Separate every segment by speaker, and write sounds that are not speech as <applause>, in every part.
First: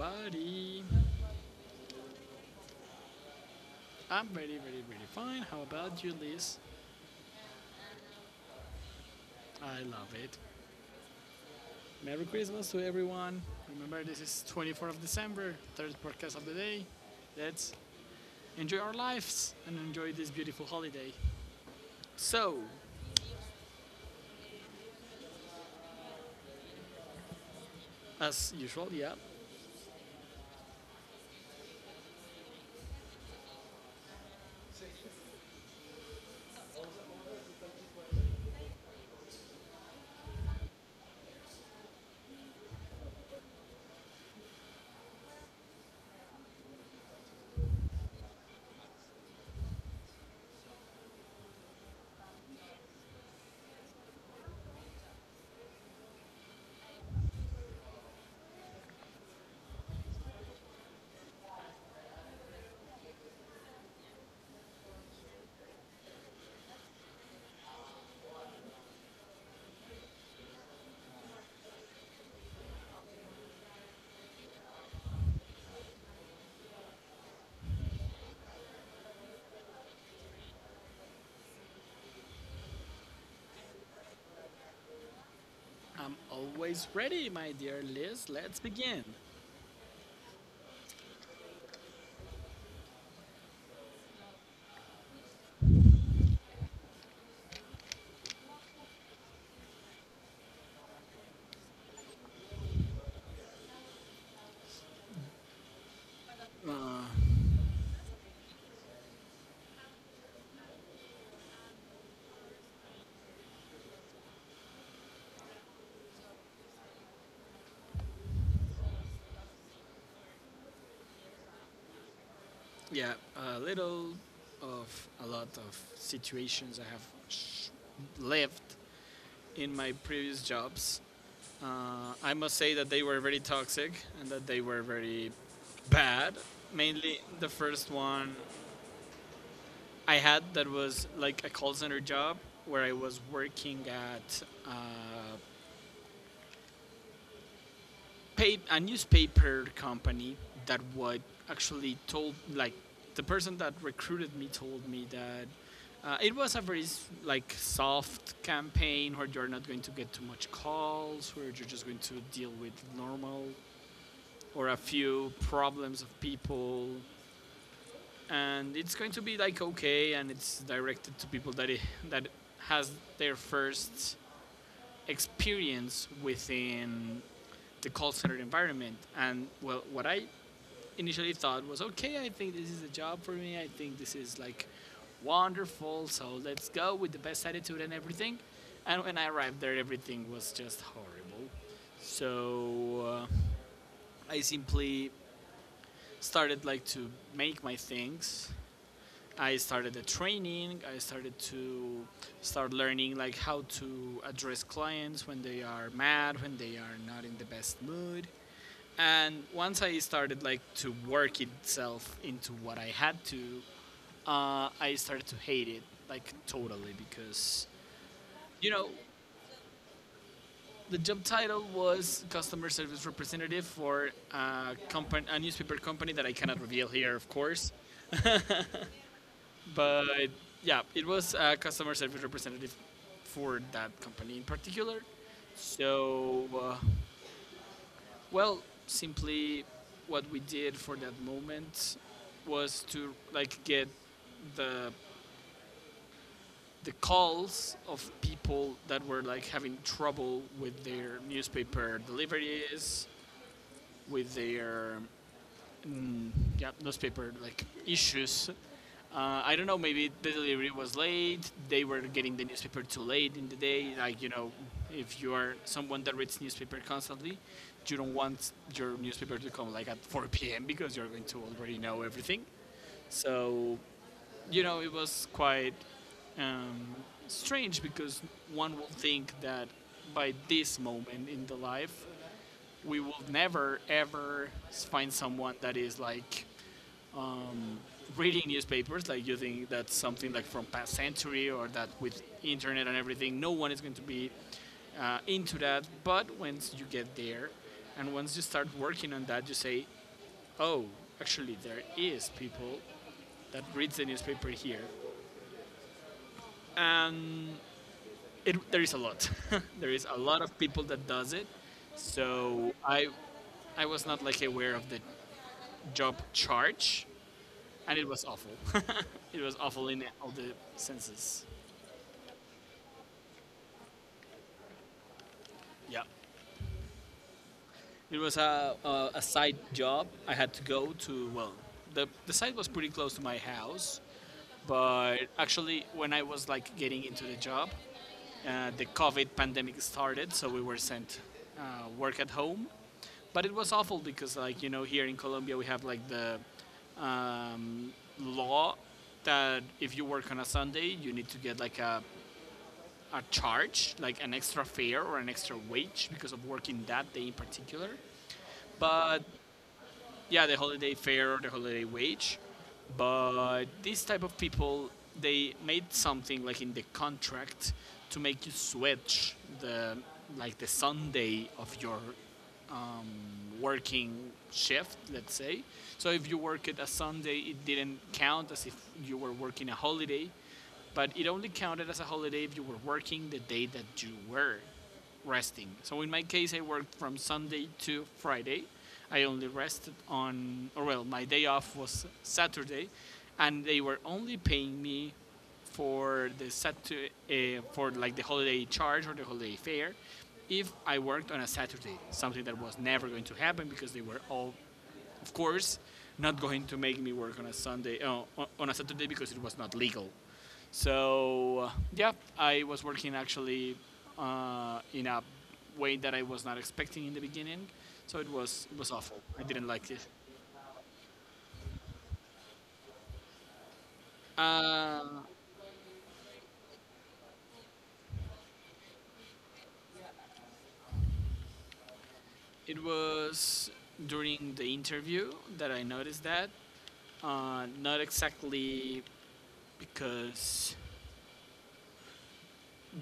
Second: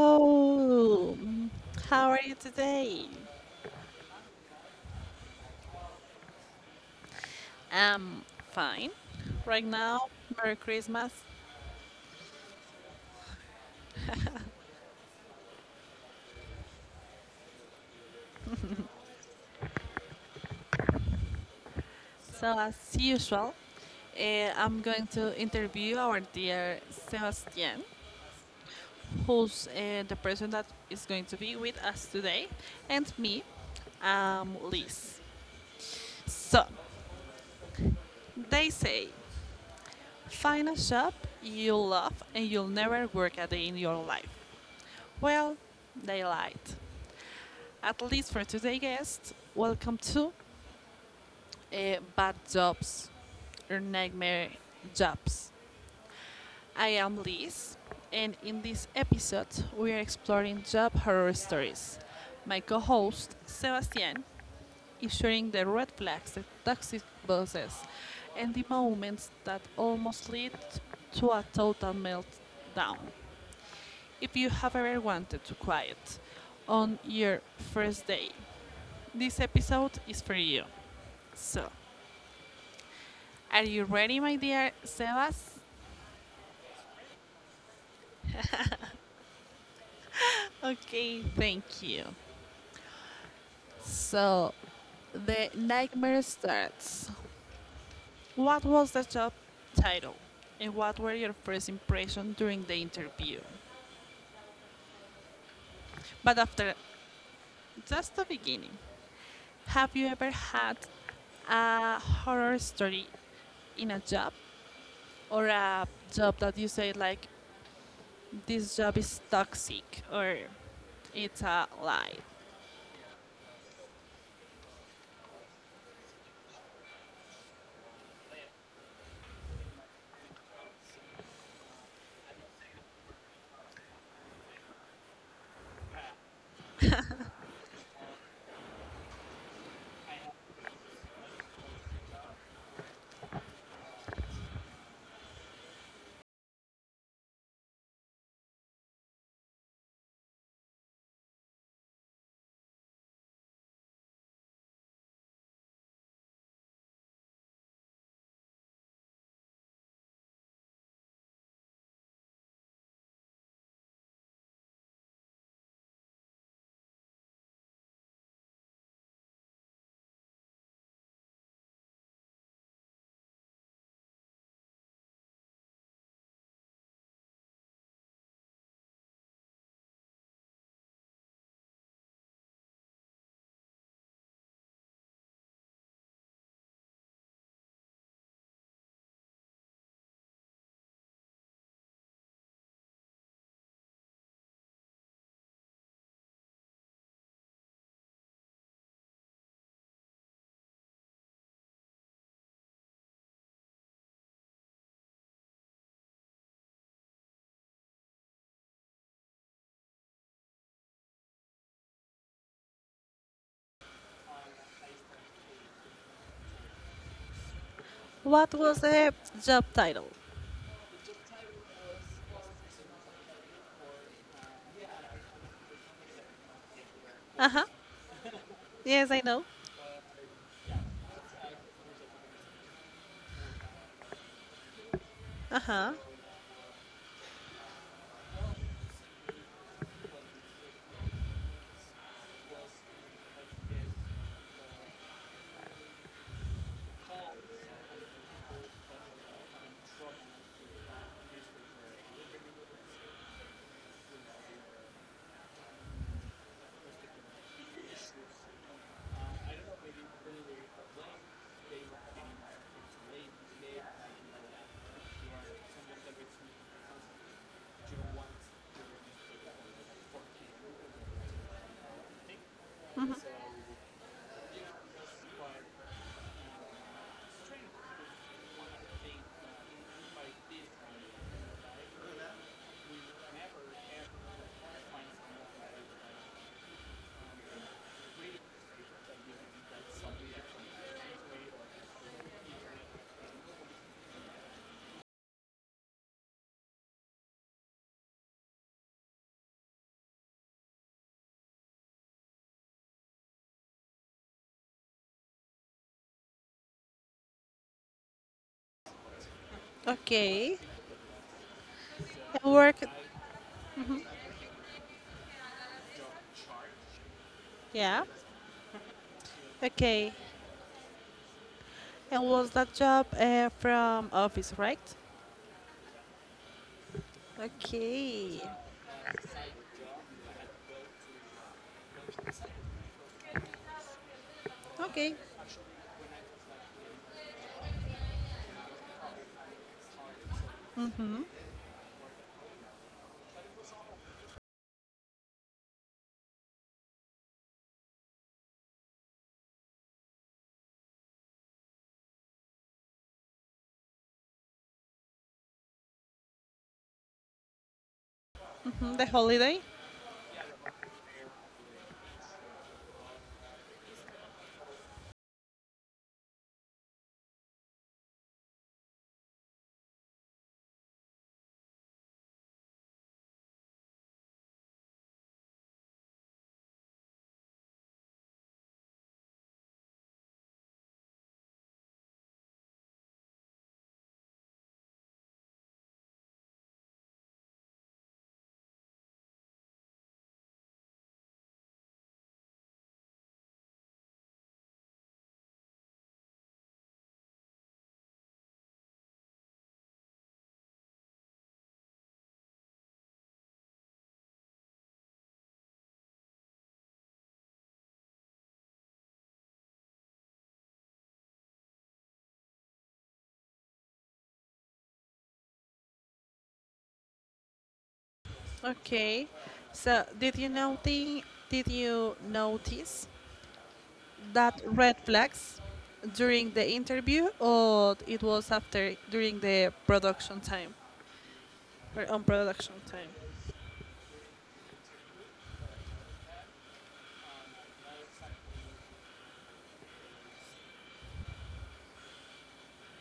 Speaker 1: Hello. How are you today?
Speaker 2: I'm very, very, very fine. How about you, Liz?
Speaker 1: I'm fine. Right
Speaker 2: I
Speaker 1: now,
Speaker 2: love it.
Speaker 1: Merry Christmas.
Speaker 2: Merry Christmas to everyone. Remember, this is 24th of December, third podcast of the day. Let's enjoy our lives and enjoy this beautiful holiday.
Speaker 1: So,
Speaker 2: So,
Speaker 1: as usual, I'm going to interview our dear Sebastian,
Speaker 2: as usual, yeah,
Speaker 1: who's the person that is going to be with us today, and me, Liz. So, they say, find a job you love and you'll never work a day in your life. Well, they lied. At least for today's guest, welcome to Bad Jobs or Nightmare Jobs. I am Liz, and in this episode, we are exploring job horror stories. My co host, Sebastian, is sharing the red flags, the toxic bosses, and the moments that almost lead to a total meltdown. If you have ever wanted to quiet on your first day, this episode is for you. So, are you ready, my dear Sebas?
Speaker 2: I'm always ready, my dear Liz. Let's begin.
Speaker 1: Okay. Thank you. So, the nightmare starts. What was the job title? And what were your first impressions during the interview? But after just the beginning, have you ever had a horror story in a job or a job that you say like this job is toxic or it's a lie?
Speaker 2: Yeah, a little of a lot of situations I have lived in my previous jobs. I must say that they were very toxic and that they were very bad. Mainly the first one I had that was like a call center job where I was working at a newspaper company that would actually told like the person that recruited me told me that it was a very like soft campaign where you're not going to get too much calls, where you're just going to deal with normal or a few problems of people, and it's going to be like okay, and it's directed to people that has their first experience within the call center environment. And well, what I initially thought was okay, I think this is a job for me, I think this is like wonderful, so let's go with the best attitude and everything. And when I arrived there, everything was just horrible. So I simply started like to make my things. I started the training. I started to start learning like how to address clients when they are mad, when they are not in the best mood. And once I started like to work itself into what I had to, I started to hate it like totally because
Speaker 1: What
Speaker 2: you
Speaker 1: was
Speaker 2: know
Speaker 1: the job title?
Speaker 2: the job title was customer service representative for a, company, a newspaper company that I cannot reveal here, of
Speaker 1: Uh huh.
Speaker 2: course.
Speaker 1: Yes, I know.
Speaker 2: But yeah, it was a customer service representative for that company in particular.
Speaker 1: Uh huh.
Speaker 2: So, well, simply what we did for that moment was to like get the the calls of people that were like having trouble with their newspaper deliveries, with their mm, yeah, newspaper like issues. I don't know. Maybe the delivery was late. They were getting the newspaper too late in the day. Like, you know, if you are someone that reads newspaper constantly, you don't want your newspaper to come like at 4 p.m. because you're going to already know everything. So, you know, it was quite um, strange because one would think that by this moment in the life, we will never ever find someone that is like reading newspapers, like you think that's something like from past century, or that with internet and everything no one is going to be into that. But once you get there and once you start working on that, you say, oh, actually there is people that reads the newspaper here. And there is a lot, <laughs> there is a lot of
Speaker 1: Okay.
Speaker 2: people that does it.
Speaker 1: And
Speaker 2: So
Speaker 1: work.
Speaker 2: I was not like aware of the job charge, and
Speaker 1: Yeah.
Speaker 2: it was awful. <laughs> It was awful in
Speaker 1: Okay.
Speaker 2: all the senses.
Speaker 1: And was that job from office, right?
Speaker 2: Yeah, it was
Speaker 1: Okay.
Speaker 2: a side job. I had to go to, well, the site was pretty close to my house,
Speaker 1: Okay.
Speaker 2: but actually, when I was like getting into the job, the COVID pandemic started, so we were sent, uh, work at home. But it was awful because, like, you know, here in Colombia, we have like the um, law that if you work on a Sunday, you need to get like a charge, like an extra fare or an extra wage because of working that day in particular.
Speaker 1: Mm, the
Speaker 2: But
Speaker 1: holiday.
Speaker 2: yeah, the holiday fare or the holiday wage, but these type of people, they made something like in the contract to make you switch the like the Sunday of your working shift, let's say. So if you work it a Sunday, it didn't count as if you were working a holiday, but it only counted as a holiday if you were working the day that you were resting. So in my case, I worked from Sunday to Friday. I only rested on, or well, my day off was Saturday, and they were only paying me for the Saturday, for like the holiday charge or the holiday fare if I worked on a Saturday, something that was never going to happen because they were all, of course, not going to make me work on a Sunday, a Saturday because it was not legal. So yeah, I was working actually in a way that I was not expecting in the beginning. So it was awful.
Speaker 1: Okay.
Speaker 2: I didn't like it.
Speaker 1: So did you notice? Did you notice that red
Speaker 2: Uh,
Speaker 1: flags during the interview, or it was after during the production time or on production
Speaker 2: it
Speaker 1: time?
Speaker 2: was during the interview that I noticed that. Not exactly because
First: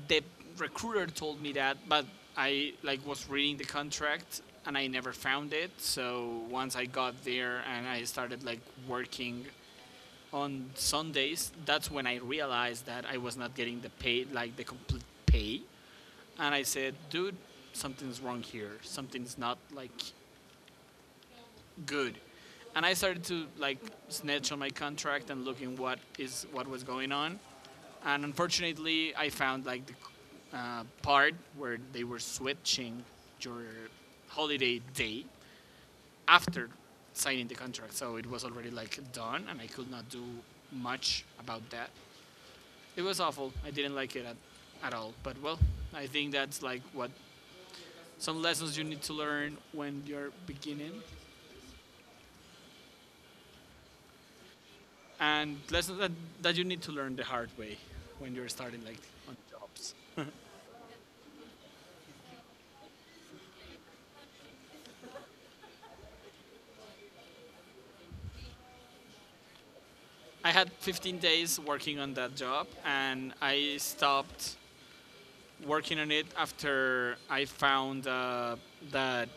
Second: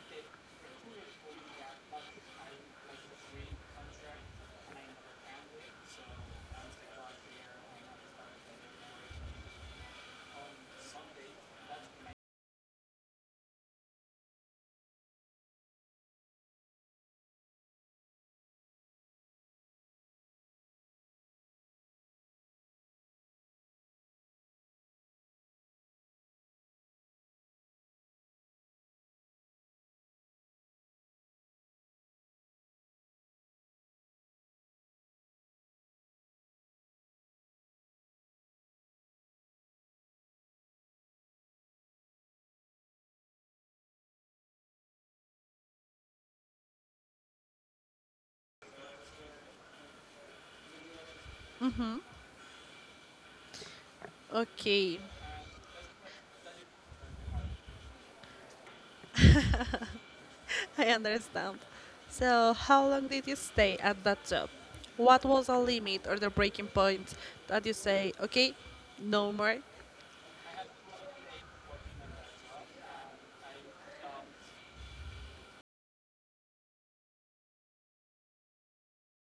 Speaker 2: the recruiter told me that, but I like was reading the contract and I never found it. So once I got there and I started like working on Sundays, that's when I realized that I was not getting the pay, like the complete pay. And I said, dude, something's wrong here. Something's not like good. And I started to like snitch on my contract and looking what is what was going on. And unfortunately I found like the part where they were switching your holiday day after signing the contract, so it was already like done, and I could not do much about that. It was awful. I didn't like at all. But well, I think that's like what some lessons you need to learn when you're beginning,
Speaker 1: Okay.
Speaker 2: and lessons that you need to learn the hard way when you're starting like on jobs.
Speaker 1: <laughs> I understand. So, how long did you stay at that job? What was the limit or the breaking point that you say, okay, no more?
Speaker 2: I had 15 days working on that job, and I stopped working on it after I found that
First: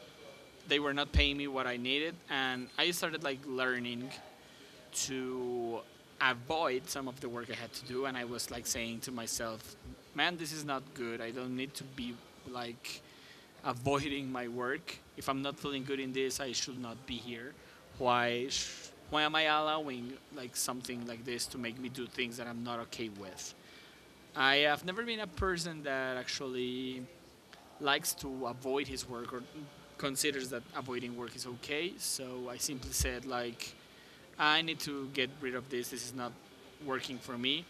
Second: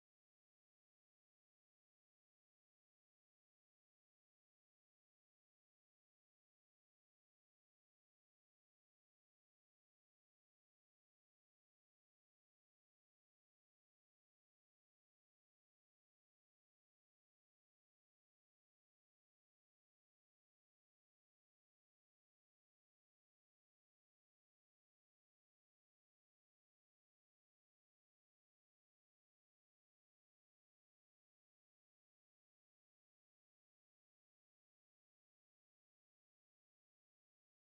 Speaker 2: they were not paying me what I needed, and I started like learning to avoid some of the work I had to do, and I was like saying to myself, "Man, this is not good. I don't need to be like avoiding my work. If I'm not feeling good in this, I should not be here. Why? Why am I allowing like something like this to make me do things that I'm not okay with? I have never been a person that actually likes to avoid his work or considers that avoiding work is okay." So I simply said like, I need to get rid of this. This is not working for me.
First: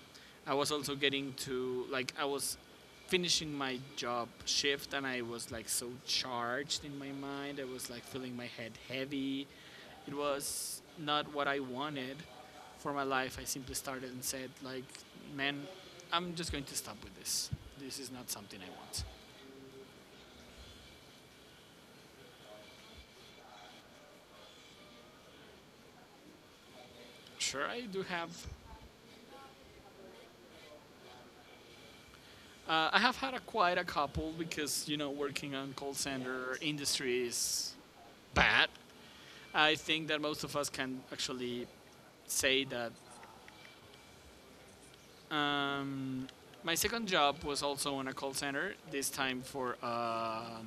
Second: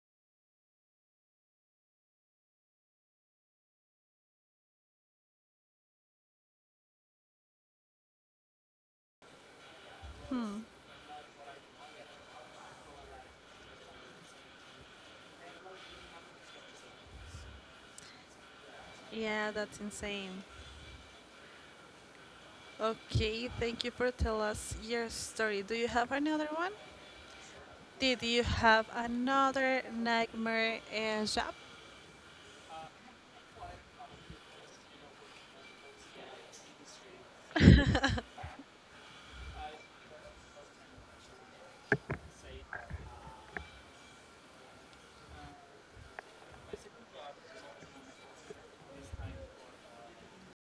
Speaker 2: I was also getting to like I was finishing my job shift and I was like so charged in my mind. I was like feeling my head heavy. It was not what I wanted for my life. I simply started and said like, man, I'm just going to stop with this. This is not something I want.
Speaker 1: Yeah, that's insane. Okay, thank you for telling us your story. Do you have another one?
Speaker 2: Sure, I do
Speaker 1: Did you
Speaker 2: have.
Speaker 1: have another nightmare job?
Speaker 2: I have had a, quite a couple, because you know working on call center industry is bad. I think that most of us can actually say that. Um, my second job was also on a call center, this time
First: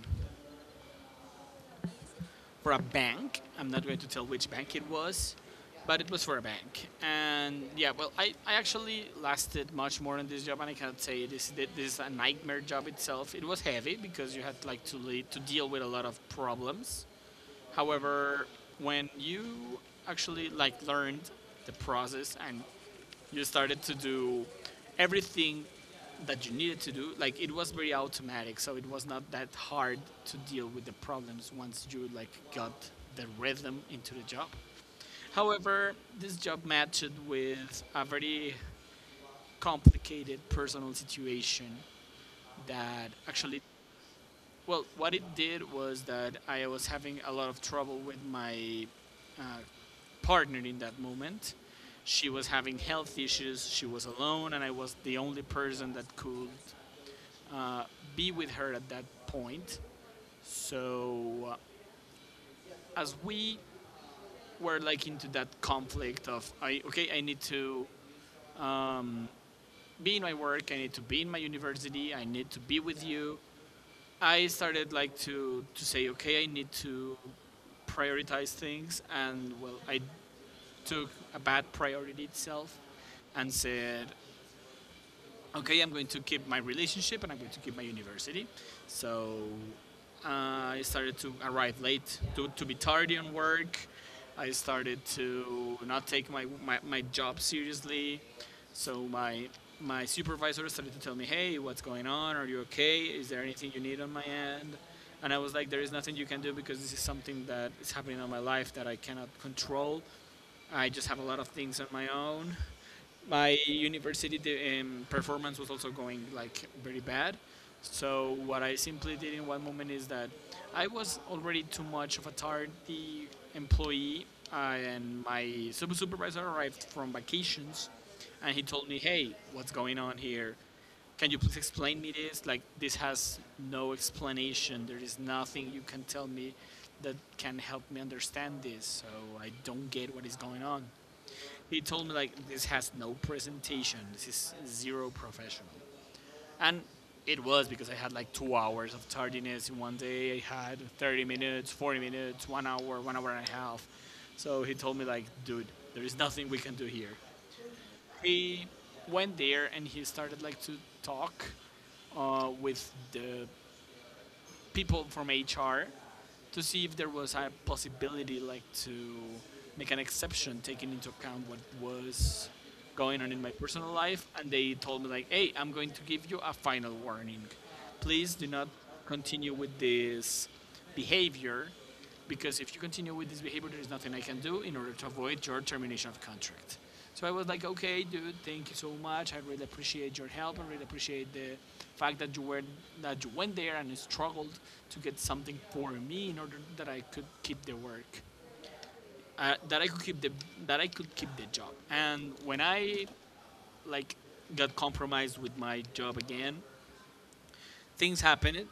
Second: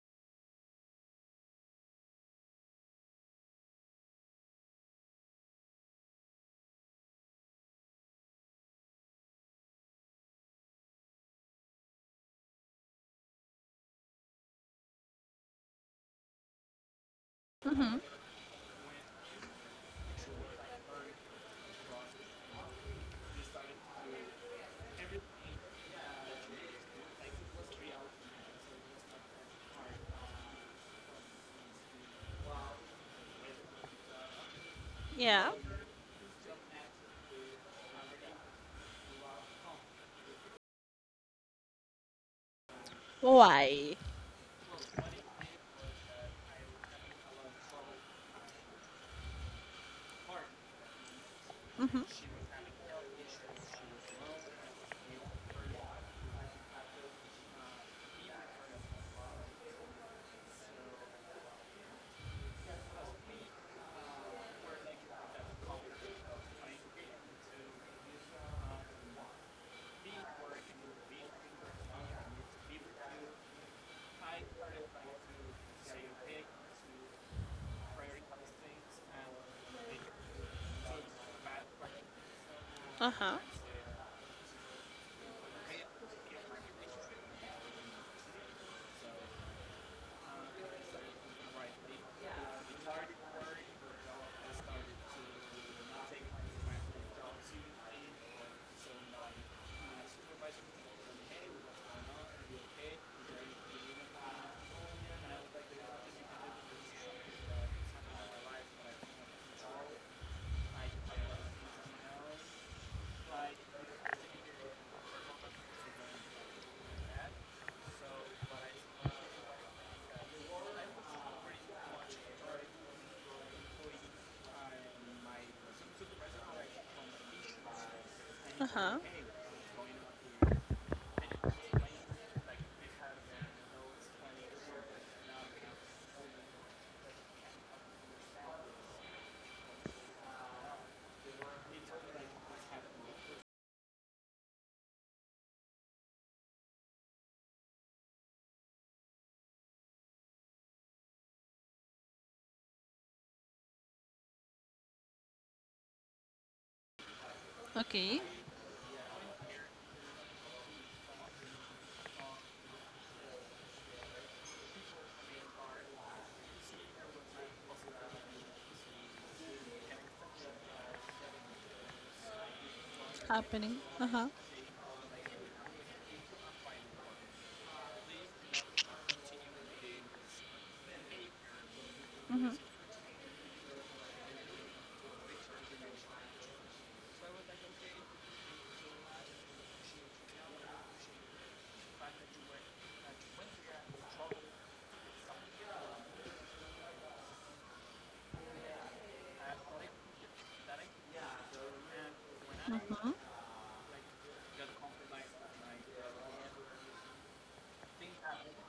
Speaker 2: for a bank. I'm not going to tell which bank it was, but it was for a bank. And yeah, well, I actually lasted much more in this job, and I cannot say this is a nightmare job itself. It was heavy because you had like to deal with a lot of problems. However, when you actually like learned the process and you started to do everything that you needed to do, like it was very automatic, so it was not that hard to deal with the problems once you like got the rhythm into the job.
Speaker 1: Yeah.
Speaker 2: However, this job matched with a very complicated personal situation that actually,
Speaker 1: Why?
Speaker 2: well, what it did was that I was having a lot of trouble with my uh, partner in that moment. She was having health issues, she was alone, and I was the only person that could uh, be with her at that point. So, as we were like into that conflict of, I, okay, I need to um, be in my work, I need to be in my university, I need to be with you. I started like to say, okay, I need to prioritize things, and well, I took a bad priority itself
Speaker 1: Uh huh.
Speaker 2: and said, okay, I'm going to keep my relationship and I'm going to keep my university. So uh, I started to arrive late, to be tardy on work. I started to not take my job seriously. So my supervisor started to tell me, hey, what's going on? Are you okay? Is there anything you need on my end? And I was like, there is nothing you can do because this is something that is happening in my life that I cannot control. I just have a lot of things on my own, my university, performance was also going like very bad. So what I simply did in one moment is that I was already too much of a tardy employee, and my supervisor arrived from vacations, and he
Speaker 1: Uh
Speaker 2: told me,
Speaker 1: huh.
Speaker 2: "Hey, what's going on here? Can you please explain me this? Like, this has no explanation. There is nothing you can tell me that can help me understand this. So I don't get what is going on." He told me like this has no presentation. This is zero professional. And it was because I had like 2 hours of tardiness in one day. I had 30 minutes, 40 minutes, 1 hour, 1 hour and a half. So he told me like, dude, there is nothing we can do here.
Speaker 1: Okay.
Speaker 2: He went there and he started like to talk with the people from HR to see if there was a possibility like to make an exception, taking into account what was going on in my
Speaker 1: Happening.
Speaker 2: personal
Speaker 1: Uh
Speaker 2: life,
Speaker 1: huh.
Speaker 2: and they told me like, hey, I'm going to give you a final warning, please do not continue with this behavior, because if you continue with this behavior, there is nothing I can do in order to avoid your termination of contract. So I was like, okay, dude, thank you so much. I really appreciate your help. I really appreciate the fact that you went there and struggled to get something for me in order that I could keep the work, uh, that I could keep the that I could keep the job. And when I like got compromised with my job again, things happened.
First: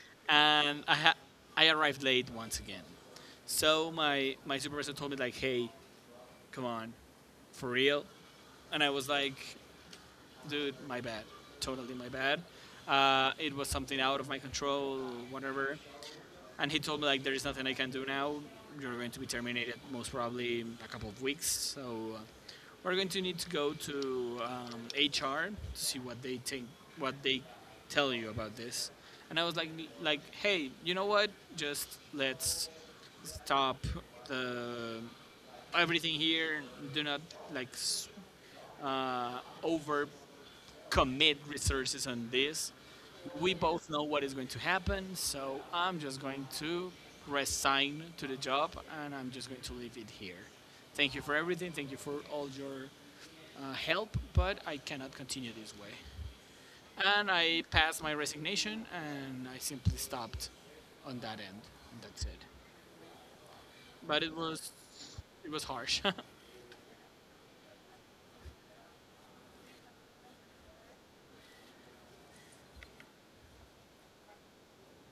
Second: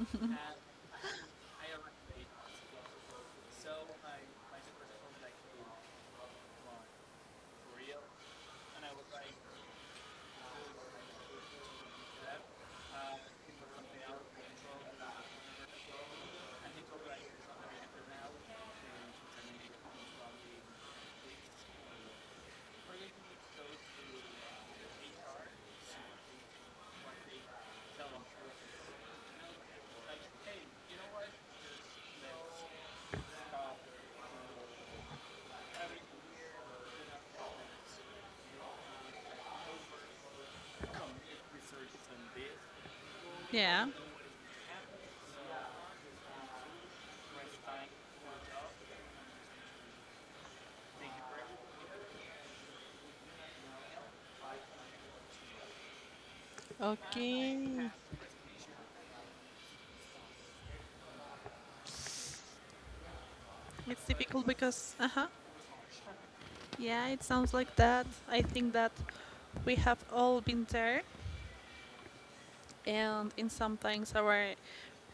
Speaker 2: <laughs> And I arrived late once again. So my supervisor told me like, hey, come on, for real? And I was like, dude, my bad, totally my bad. It was something out of my control, whatever. And he told me like, there is nothing I can do now. You're going to be terminated most probably in a couple of weeks. So uh, we're going to need to go to HR to see what they think, what they tell you about this. And I was like, hey, you know what? Just let's stop the everything here, do not like overcommit resources on this. We
Speaker 1: Yeah.
Speaker 2: both know what is going to happen, so I'm just going to resign to the job and I'm just going to leave it here. Thank you for everything. Thank you for all your help, but I cannot continue this way. And I
Speaker 1: Okay.
Speaker 2: passed my resignation and I simply stopped on that end. And that's it.
Speaker 1: It's
Speaker 2: But it
Speaker 1: difficult
Speaker 2: was
Speaker 1: because uh huh.
Speaker 2: it was harsh. <laughs>
Speaker 1: Yeah, it sounds like that. I think that we have all been there, and in some things, our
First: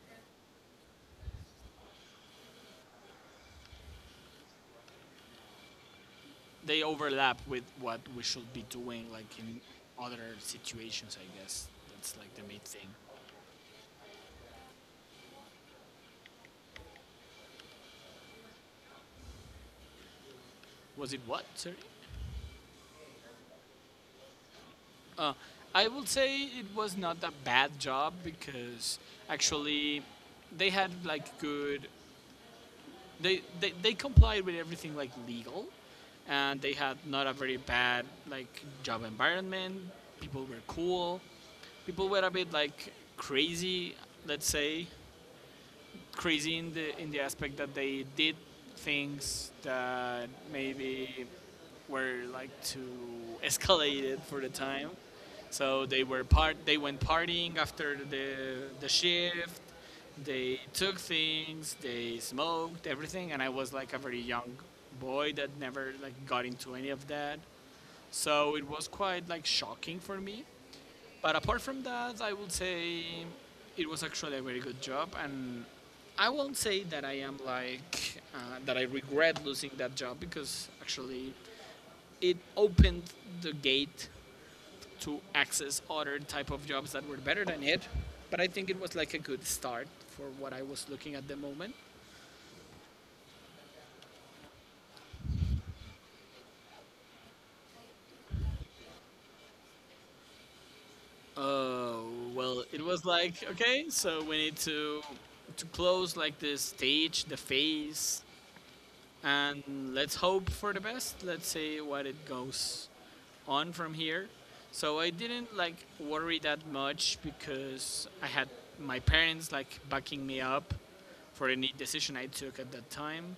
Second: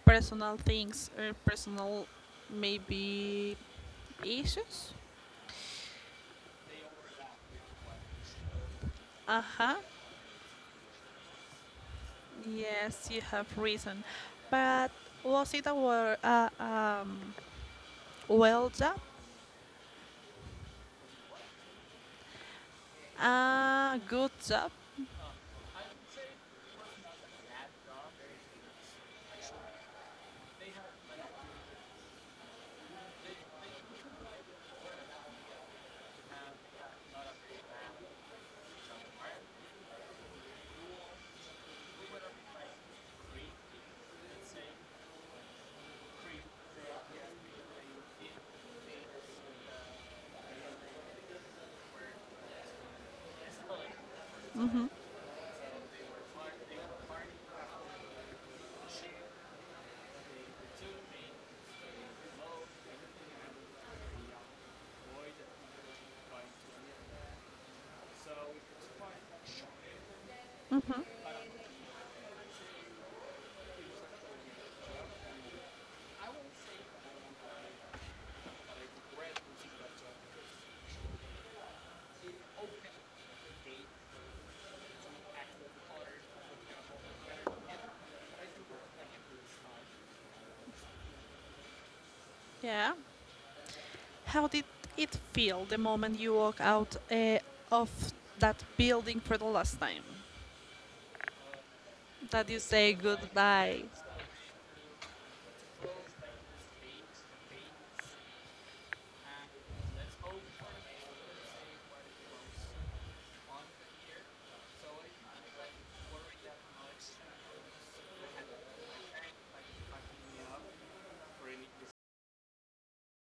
Speaker 1: personal things or personal maybe issues.
Speaker 2: They overlap with what we should be doing, like
Speaker 1: Uh
Speaker 2: in
Speaker 1: huh.
Speaker 2: other situations. I guess that's like the main thing.
Speaker 1: Yes, you have reason. But was it a well job?
Speaker 2: Was it what? Sorry.
Speaker 1: A good job?
Speaker 2: Uh, I would say it was not a bad job, because actually they had like good. They complied with everything like legal, and they had not a very bad like job environment. People were cool. People were a bit like crazy, let's say. Crazy in the aspect that they did things that maybe were like too escalated for the time. So they were part. They went partying after the shift. They took things. They smoked everything, and I was like a very young boy that never like got into any of that. So it was quite like shocking for me, but apart from that, I would say it was actually a very good job, and I won't say that I am like that I regret losing that job, because actually it opened the gate to access other type of jobs that were better than it. But I think it was like a good start for what I was looking at the moment.
Speaker 1: Yeah. How did it feel the moment you walk out of that building for the last time?
Speaker 2: Uh,
Speaker 1: That you
Speaker 2: well, it
Speaker 1: say
Speaker 2: was like
Speaker 1: goodbye?
Speaker 2: okay, so we need to close like the stage, the face, and let's hope for the best. Let's see what it goes on from here. So I didn't like worry that much because I had my parents like backing me up for any decision I took at that time.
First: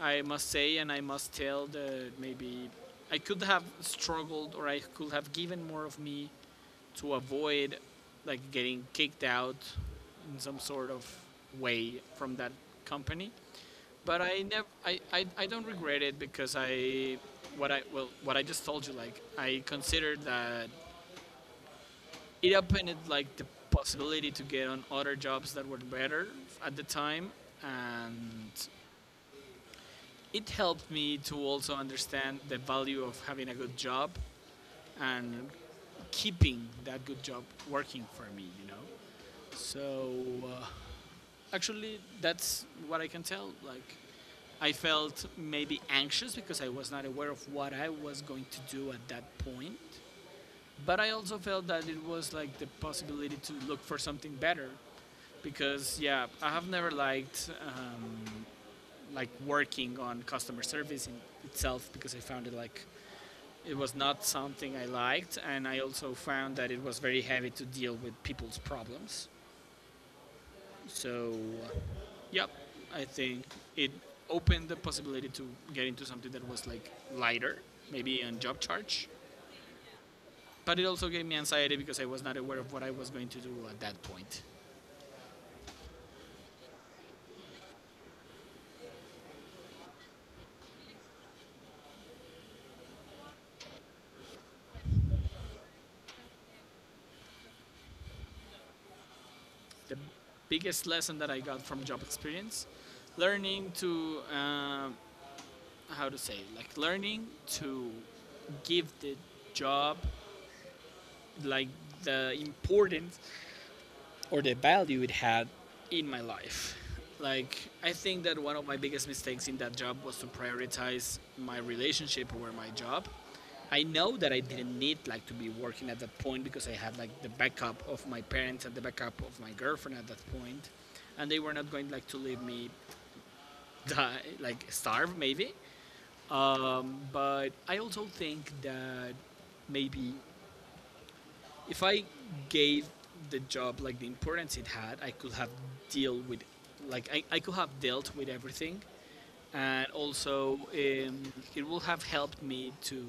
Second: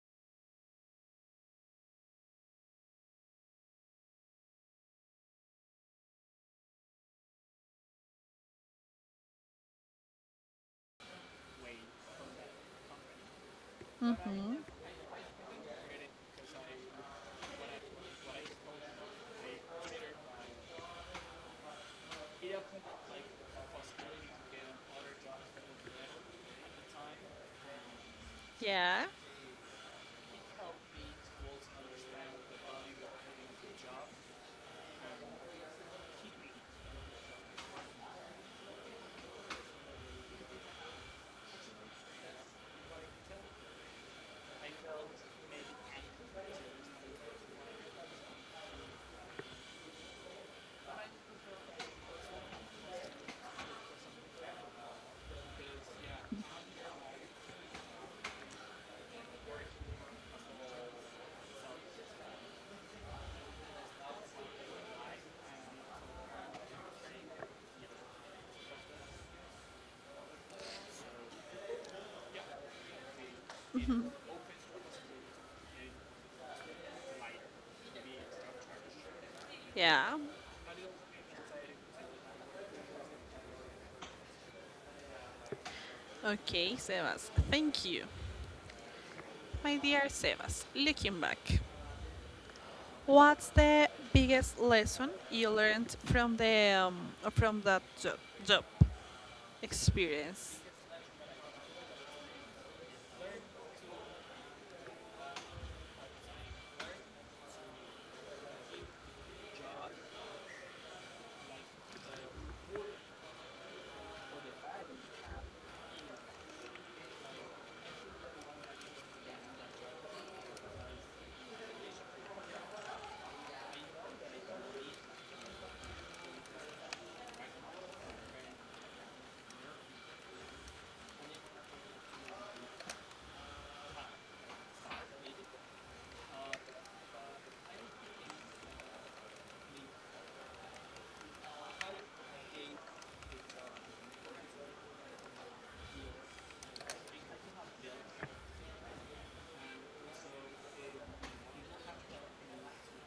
Speaker 2: I must say, and I must tell that maybe I could have struggled or I could have given more of me to avoid like getting kicked out in some sort of way from that company, but I don't regret it, because well, what I just told you, like I considered that it opened like the possibility to get on other jobs that were better at the time, and
Speaker 1: Yeah.
Speaker 2: it helped me to also understand the value of having a good job and keeping that good job working for me. So uh, actually, that's what I can tell. Like, I felt maybe anxious because I was not aware of what I was going to do at that point. But I also felt that it was like the possibility to look for something better, because yeah, I have never liked like working on customer service in itself, because I found it like it was not something I liked, and I also found that it was very heavy to deal with people's problems. So uh, yep, I think it opened the possibility to get into something that was like lighter, maybe on job charge.
Speaker 1: Yeah.
Speaker 2: But it also gave me anxiety because I was not aware of what I was going to do at that point.
Speaker 1: Okay, Sebas. Thank you. My dear Sebas, looking back, what's the biggest lesson you learned from the from that job
Speaker 2: The
Speaker 1: experience?
Speaker 2: biggest lesson that I got from job experience, learning to how to say, like learning to give the job like the importance or the value it had in my life. Like, I think that one of my biggest mistakes in that job was to prioritize my relationship over my job. I know that I didn't need like to be working at that point because I had like the backup of my parents and the backup of my girlfriend at that point, and they were not going like to leave me die, like starve maybe. But I also think that maybe if I gave the job like the importance it had, I could have deal with, like I could have dealt with everything, and also it will have helped me to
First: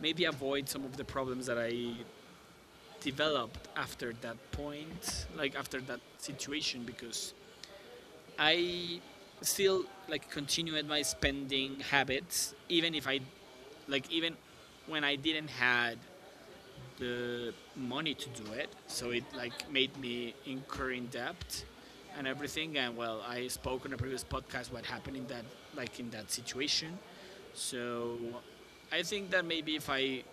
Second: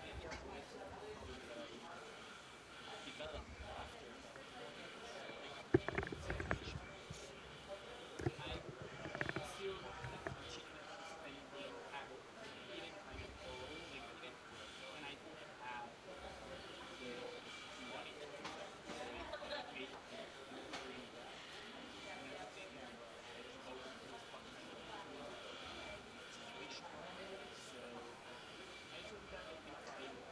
Speaker 2: maybe avoid some of the problems that I developed after that point, like after that situation, because I still like continued my spending habits, even if I like even when I didn't had the money to do it, so it like made me incur in debt and everything. And well, I spoke on a previous podcast what happened in that, situation. So I think that maybe if I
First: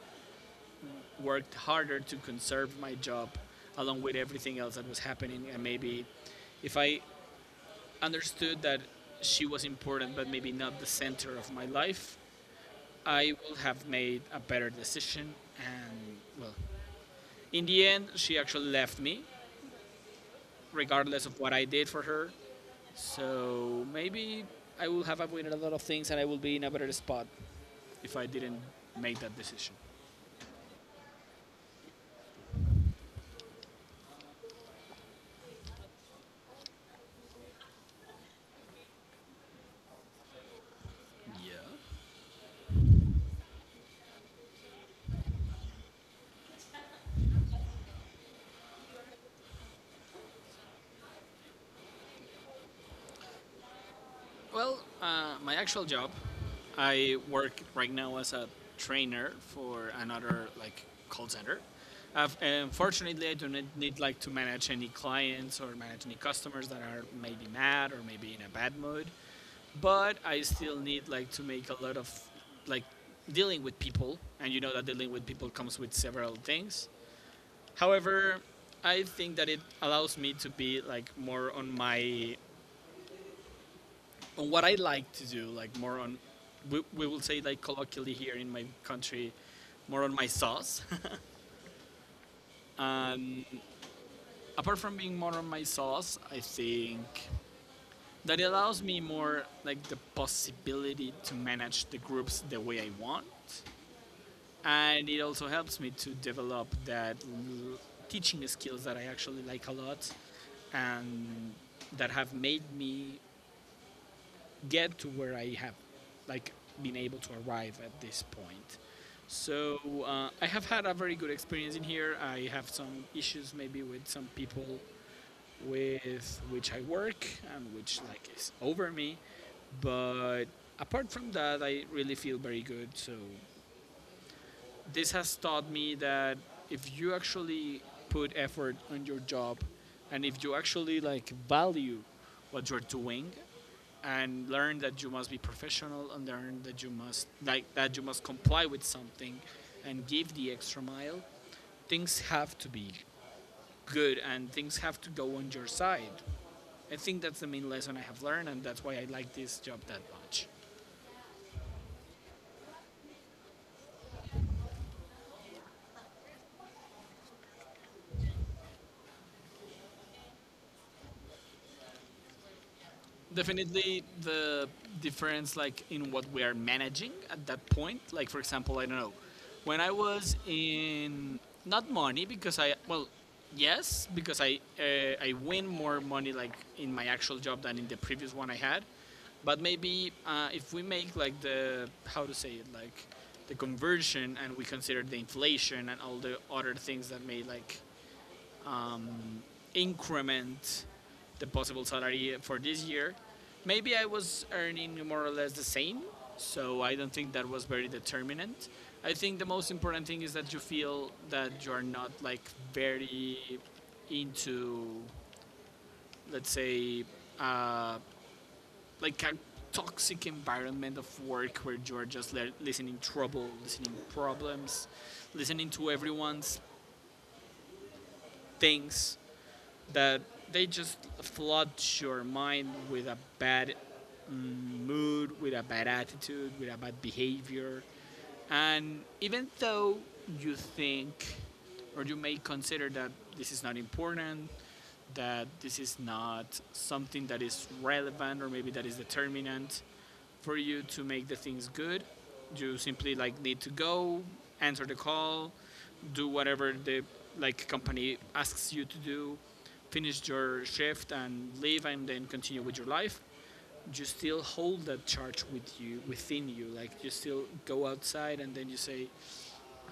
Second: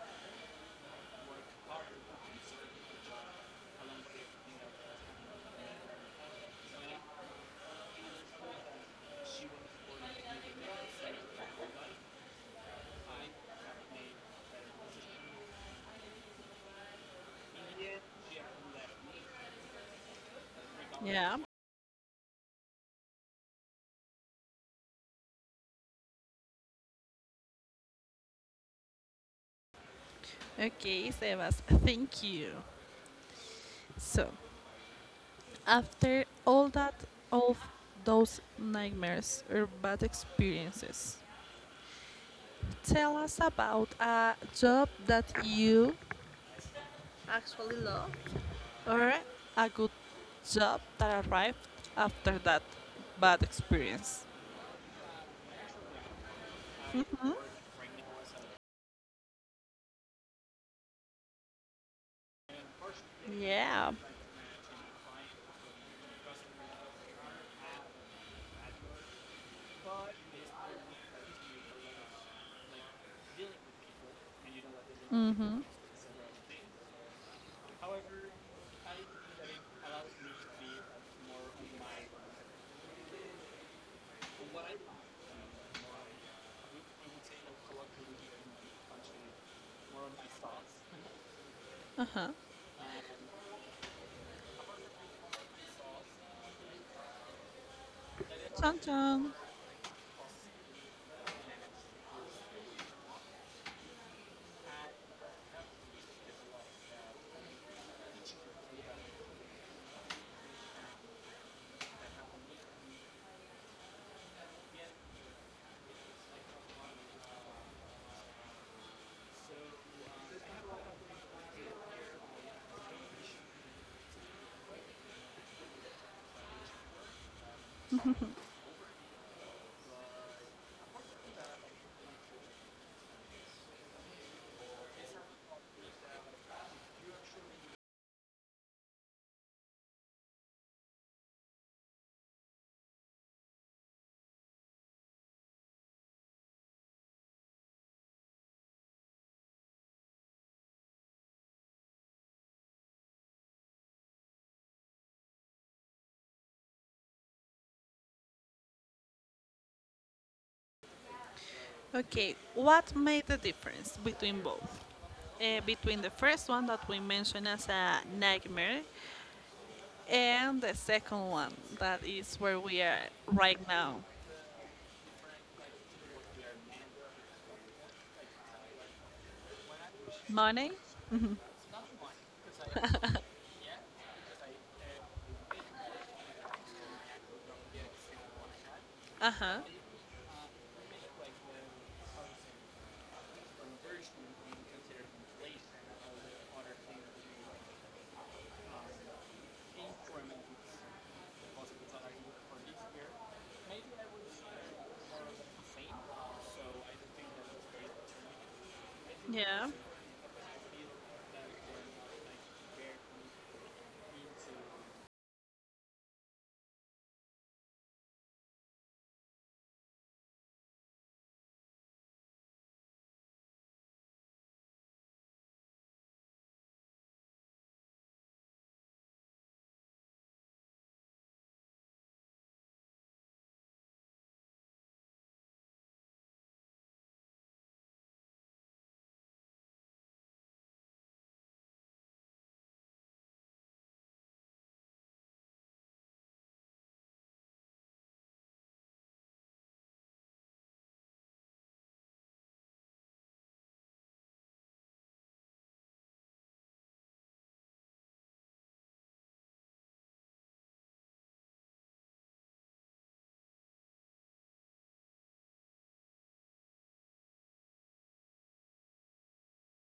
Speaker 2: worked harder to conserve my job along with everything else that was happening, and maybe if I understood that she was important but maybe not the center of my life, I would have made a better decision. And well, in the end, she actually left me regardless
Speaker 1: Yeah.
Speaker 2: of what I did for her. So maybe I will have avoided a lot of things and I will be in a better spot if I didn't make that decision.
Speaker 1: Okay, Sebas. Thank you. So, after all that all those nightmares or bad experiences,
Speaker 2: Yeah.
Speaker 1: tell us about a job that you actually love or a good job that arrived after that bad experience.
Speaker 2: Well, my actual job, I work right now as a trainer for another like call center. Unfortunately, I do not
Speaker 1: Yeah.
Speaker 2: need like to manage any clients or manage any customers that are maybe mad or maybe in a bad mood. But I still need like to make a lot of like dealing with people, and you know that dealing with people comes with several things. However, I think that it allows me to be like more on what I like to do, like more on we will say like colloquially here in my country, more on my sauce.
Speaker 1: Uh-huh.
Speaker 2: <laughs> And apart from being more on my sauce, I think that it
Speaker 1: Chun
Speaker 2: allows me
Speaker 1: chun.
Speaker 2: more like the possibility to manage the groups the way I want, and it also helps me to develop that teaching skills that I actually like a lot and that have made me get to where I have like been able to arrive at this point. So I have had a very good experience in here. I have some issues maybe with some people with which I work and which like is over me, but apart from that, I really feel very good. So this has taught me that if you actually put effort on your job, and if you actually like value what you're doing, and learn that you must be professional, and learn that you must comply with something and give the extra mile, things have to be good and things have to go on your side. I think that's the main lesson I have learned, and that's why I like this job that much.
Speaker 1: Okay, what made the difference between both? Between the first one that we mentioned as a nightmare and the second one that is where we are right now.
Speaker 2: Definitely the difference, like, in what we are managing at that point, like, for example, I don't know, when I was
Speaker 1: Money?
Speaker 2: in... not money, because I, well, yes, because I win more money, like, in my actual job than in the previous one I had.
Speaker 1: Uh-huh.
Speaker 2: But maybe if we make, like, the, how to say it, like, the conversion, and we consider the inflation and all the other things that may, like, um, increment the possible salary for this year. Maybe I was earning more or less the same, so I don't think that was very determinant. I think the
Speaker 1: Yeah.
Speaker 2: most important thing is that you feel that you are not like very into, let's say, uh, like a toxic environment of work where you are just listening trouble, listening problems, listening to everyone's things that they just flood your mind with a bad mood, with a bad attitude, with a bad behavior, and even though you think or you may consider that this is not important, that this is not something that is relevant or maybe that is determinant for you to make the things good, you simply like need to go, answer the call, do whatever the, like, company asks you to do, finish your shift and leave and then continue with your life. You still hold that charge with you, within you, like, you still go outside and then you say,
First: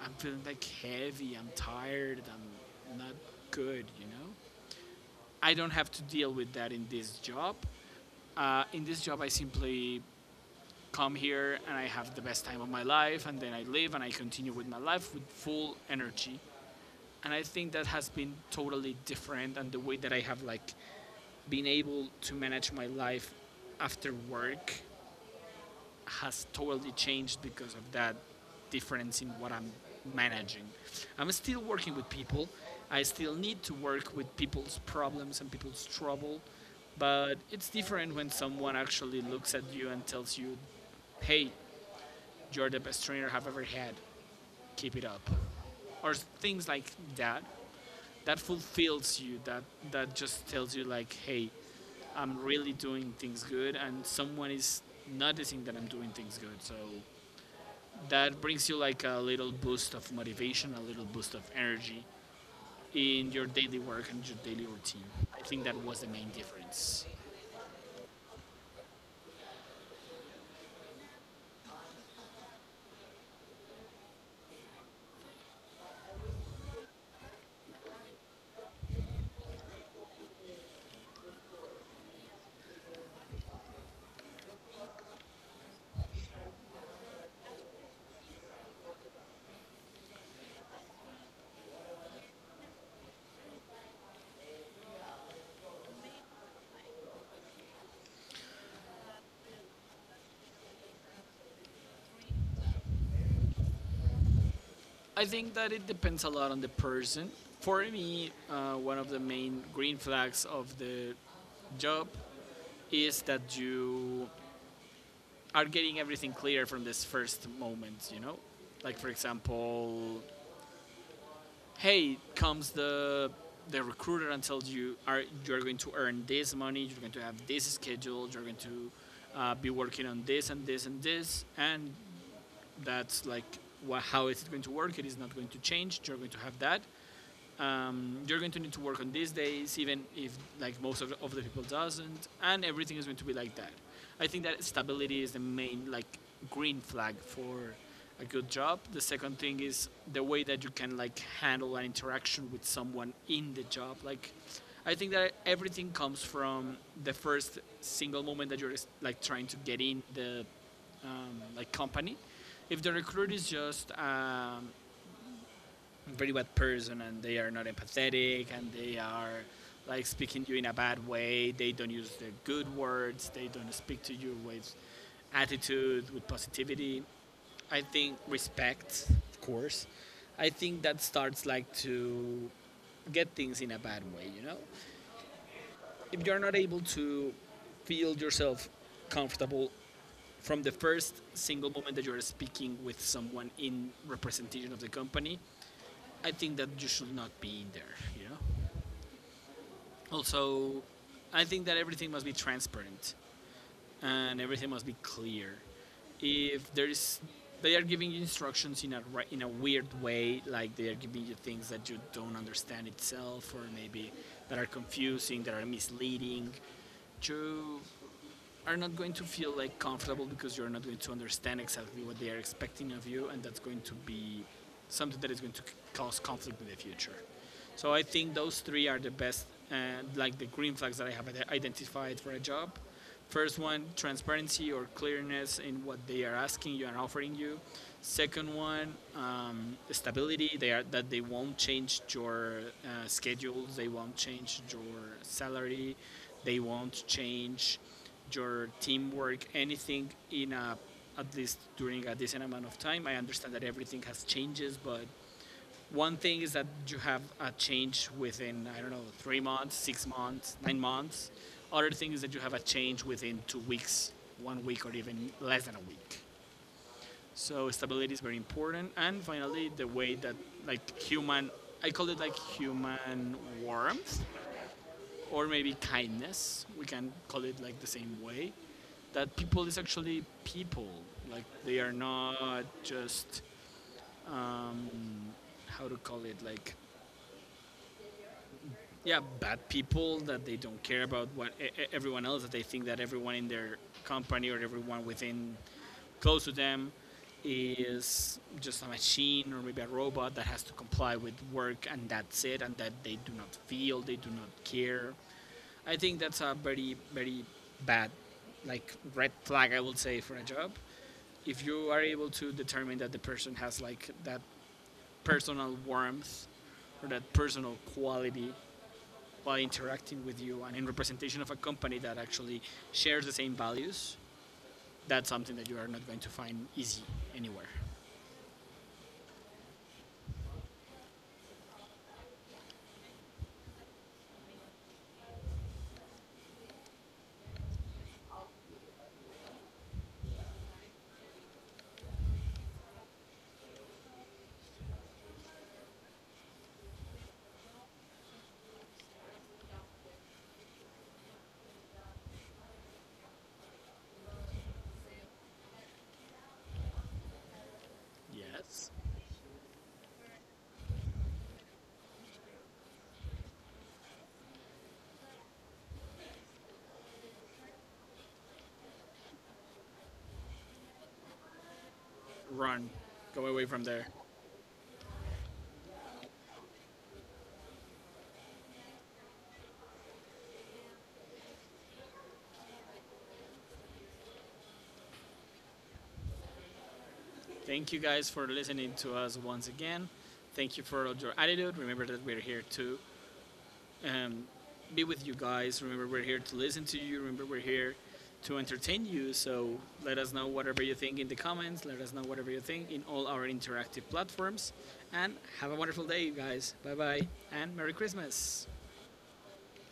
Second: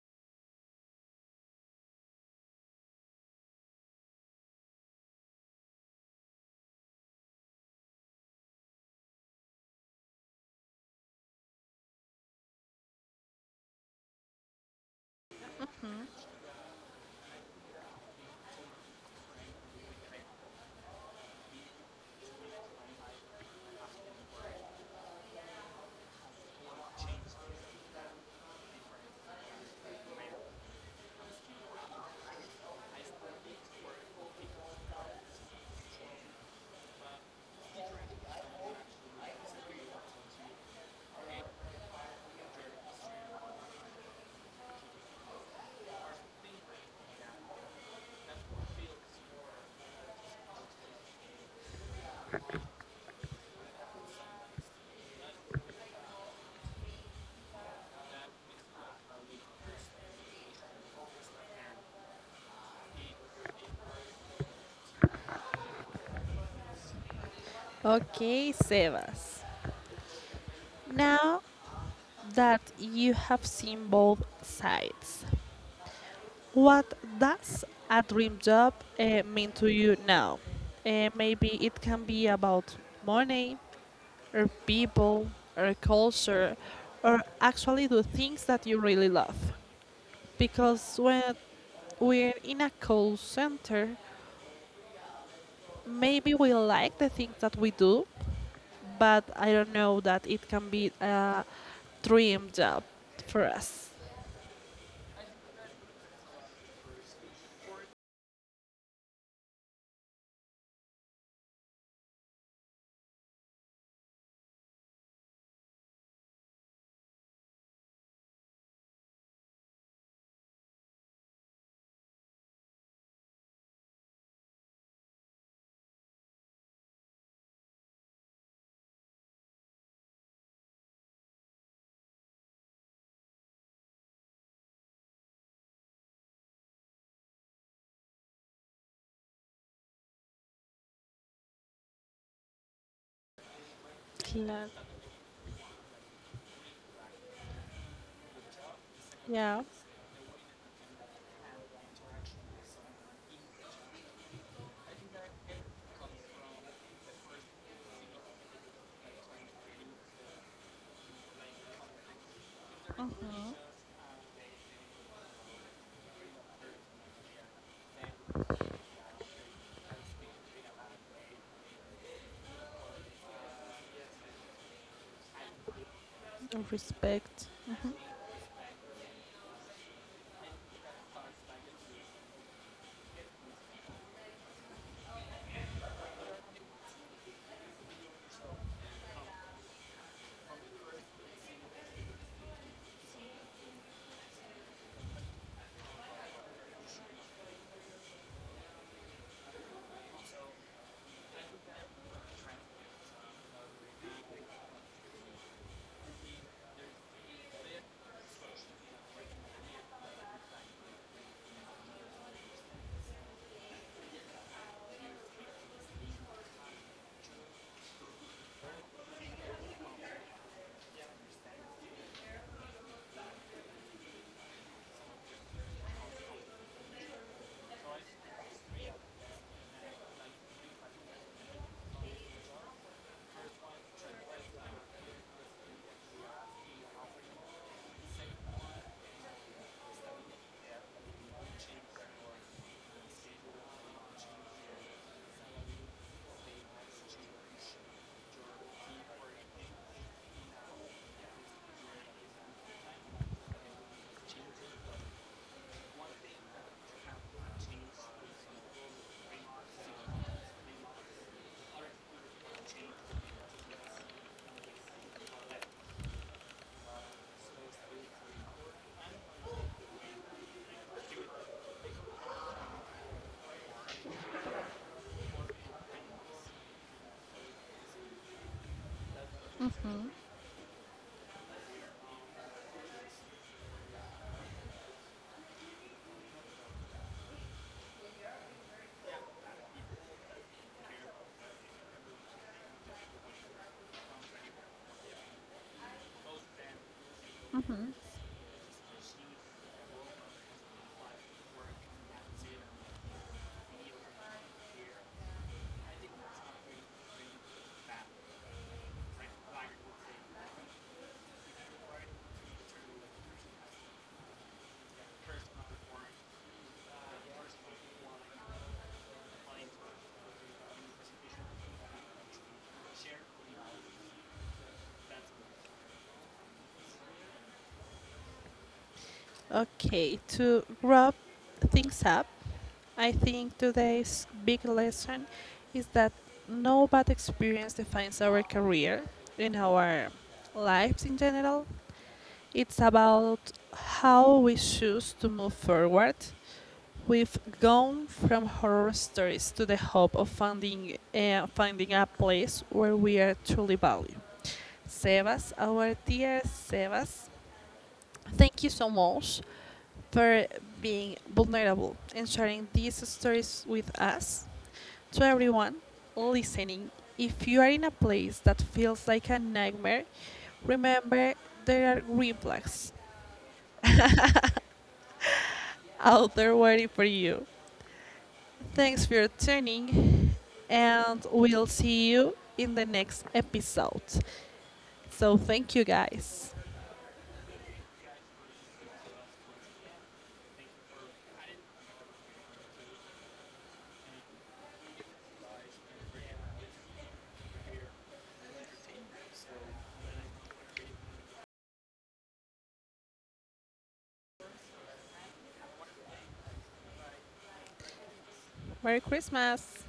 Speaker 2: I'm feeling like heavy, I'm tired, I'm not good. I don't have to deal with that in this job. In this job I simply come here and I have the best time of my life and then I live and I continue with my life with full energy. And I think that has been totally different, and the way that I have, like, been able to manage my life after work has totally changed because of that difference in what I'm managing. I'm still working with people. I still need to work with people's problems and people's trouble, but it's different when someone actually looks at you and tells you, "Hey, you're the best trainer I've ever had. Keep it up." Or things like that. That fulfills you. That just tells you like, "Hey, I'm really doing things good and someone is noticing that I'm doing things good." So that brings you like a little boost of motivation, a little boost of energy in your daily work and your daily routine. I think that was the main difference.
Speaker 1: Okay, Sebas. Now that you have seen both sides, what does a dream job mean to you now? Maybe it can be about money, or people, or culture, or actually do things that you really love. Because when we're in a call center, maybe we like the things that we do, but I don't know that it can be a dream job for us.
Speaker 2: I think that it depends a lot on the person. For me, one of the main green flags of the job is that you are getting everything clear from this first moment, you know? Like, for example, hey, comes the recruiter and tells you, are you're going to earn this money, you're going to have this schedule, you're going to, be working on this and this and this, and that's like, wha-, how is it going to work, it is not going to change, you're going to have that, you're going to need to work on these days even if, like, most of the people doesn't, and everything is going to be like that. I think that
Speaker 1: Claro.
Speaker 2: stability is the main, like, green flag for a good job. The second thing
Speaker 1: Yeah,
Speaker 2: is the way that you can, like, handle an interaction with someone in the job. Like, I think that everything comes from the first single moment that you're like trying to get in the, like, company. If the recruit is just very bad person, and they are not empathetic, and they are, like, speaking to you in a bad way. They don't use the good words. They don't speak to you with attitude, with positivity.
Speaker 1: respect.
Speaker 2: I think respect, of course. I think that starts, like, to get things in a bad way, you know? If you're not able to feel yourself comfortable from the first single moment that you're speaking with someone in representation of the company, I think that you should not be in there, you know? Also, I think that everything must be transparent, and everything must be clear. If there is, they are giving you instructions in a, in a weird way, like they are giving you things that you don't understand itself, or maybe that are confusing, that are misleading. You are not going to feel like comfortable, because you're not going to understand exactly what they are expecting of you, and that's going to be something that is going to cause conflict in the future. So I think those three are the best, like, the green flags that I have identified for a job. First one, transparency or clearness in what they are asking you and offering you. Second one, stability. They are, that they won't change your schedules. They won't change your salary. They won't change your teamwork. Anything in a, at least during a decent amount of time. I understand that everything has changes, but one thing is that you have a change within, I don't know, 3 months, 6 months, 9 months. Other thing is that you have a change within 2 weeks, one week, or even less than a week. So stability is very important. And finally, the way that, like, human, I call it, like, human warmth, or maybe kindness. We can call it, like, the same way. That people is actually people. Like, they are not just, um, how to call it, like, yeah, bad people that they don't care about what, everyone else, that they think that everyone in their company or everyone within, close to them, is just a machine or maybe a robot that has to comply with work and that's it, and that they do not feel, they do not care. I think that's a very bad, like, red flag, I would say, for a job. If you are able to determine that the person has, like, that personal warmth or that personal quality, by interacting with you and in representation of a company that actually shares the same values, that's something that you are not going to find easy anywhere.
Speaker 1: Okay, to wrap things up, I think today's big lesson is that no bad experience defines our career and our lives in general. It's about how we choose to move forward. We've gone from horror stories to the hope of finding a place where we are truly valued. Sebas, our dear Sebas, thank you so
Speaker 2: Yes.
Speaker 1: much for being vulnerable and sharing these stories with us. To everyone listening, if you are in a place that feels like a nightmare, remember there are green
Speaker 2: Run.
Speaker 1: flags
Speaker 2: Go away from there.
Speaker 1: out there waiting for you. Thanks for your tuning, and we'll see you in the next episode. So, thank you guys.
Speaker 2: Thank you guys for listening to us once again. Thank you for your attitude. Remember that we're here to um, be with you guys. Remember, we're here to listen to you. Remember, we're here to entertain you. So let us know whatever you think in the comments. Let us know whatever you think in all our interactive platforms. And have a wonderful day, you guys. Bye bye, and Merry Christmas.
Speaker 1: Merry Christmas!